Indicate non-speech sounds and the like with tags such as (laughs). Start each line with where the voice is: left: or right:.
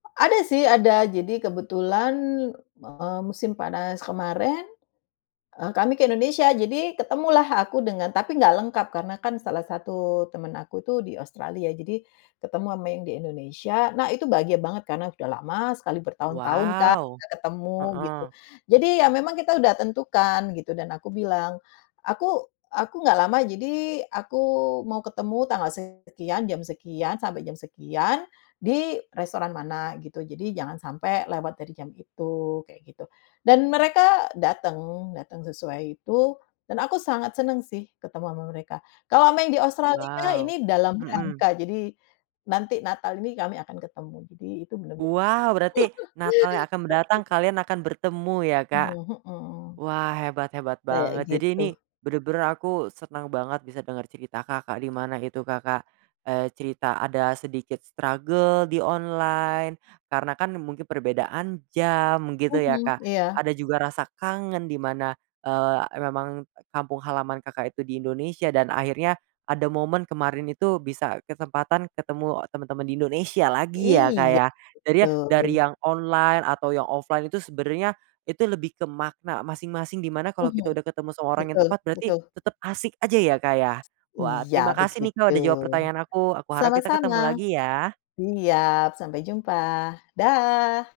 left: Ada sih ada jadi kebetulan, eee, musim panas kemarin, eee, kami ke Indonesia jadi ketemulah aku dengan tapi nggak lengkap karena kan salah satu temen aku tuh di Australia ya, jadi ketemu ama yang di Indonesia nah itu bahagia banget karena sudah lama sekali bertahun-tahun kan
right: Wow,
left: nggak ketemu gitu.
right: heeh.
left: Jadi ya memang kita udah tentukan gitu dan aku bilang, "Aku aku nggak lama jadi aku mau ketemu tanggal sekian, jam sekian, sampai jam sekian, di restoran mana gitu jadi jangan sampai lewat dari jam itu," kayak gitu. Dan mereka dateng dateng sesuai itu, dan aku sangat seneng sih ketemu ama mereka kalau main di Australia
right: Wow,
left: ini dalam
right: mhm.
left: rangka jadi, nanti Natal ini kami akan ketemu jadi itu bener-bener
right: Wow berarti Natal yang akan mendatang
left: (laughs) (unintelligible)
right: kalian akan bertemu ya Kak,
left: Mmm, mhm.
right: wah hebat hebat
left: Kayak
right: banget jadi ini,
left: gitu.
right: bener-bener aku seneng banget bisa denger cerita Kakak dimana itu Kakak, eee, cerita ada sedikit struggle di online karena kan mungkin perbedaan jam gitu ya
left: Mhm,
right: Kak,
left: iya.
right: ada juga rasa kangen dimana, eee, a memang kampung halaman Kakak itu di Indonesia dan akhirnya ada momen kemarin itu bisa kesempatan ketemu temen-temen di Indonesia lagi ya Kak
left: Iya,
right: ya, jadi ya dari
left: betul.
right: yang online atau yang offline itu sebenernya, itu lebih ke makna masing-masing dimana kalau kita
left: Mhm,
right: udah ketemu seorang yang
left: betul
right: tepat berarti
left: betul.
right: tetep asik aja ya Kak ya, wah
left: Iya
right: terima kasih nih
left: begitu,
right: Kak udah jawab pertanyaan aku aku harap kita
left: sama-sama,
right: ketemu lagi ya.
left: siap sampai jumpa, dah.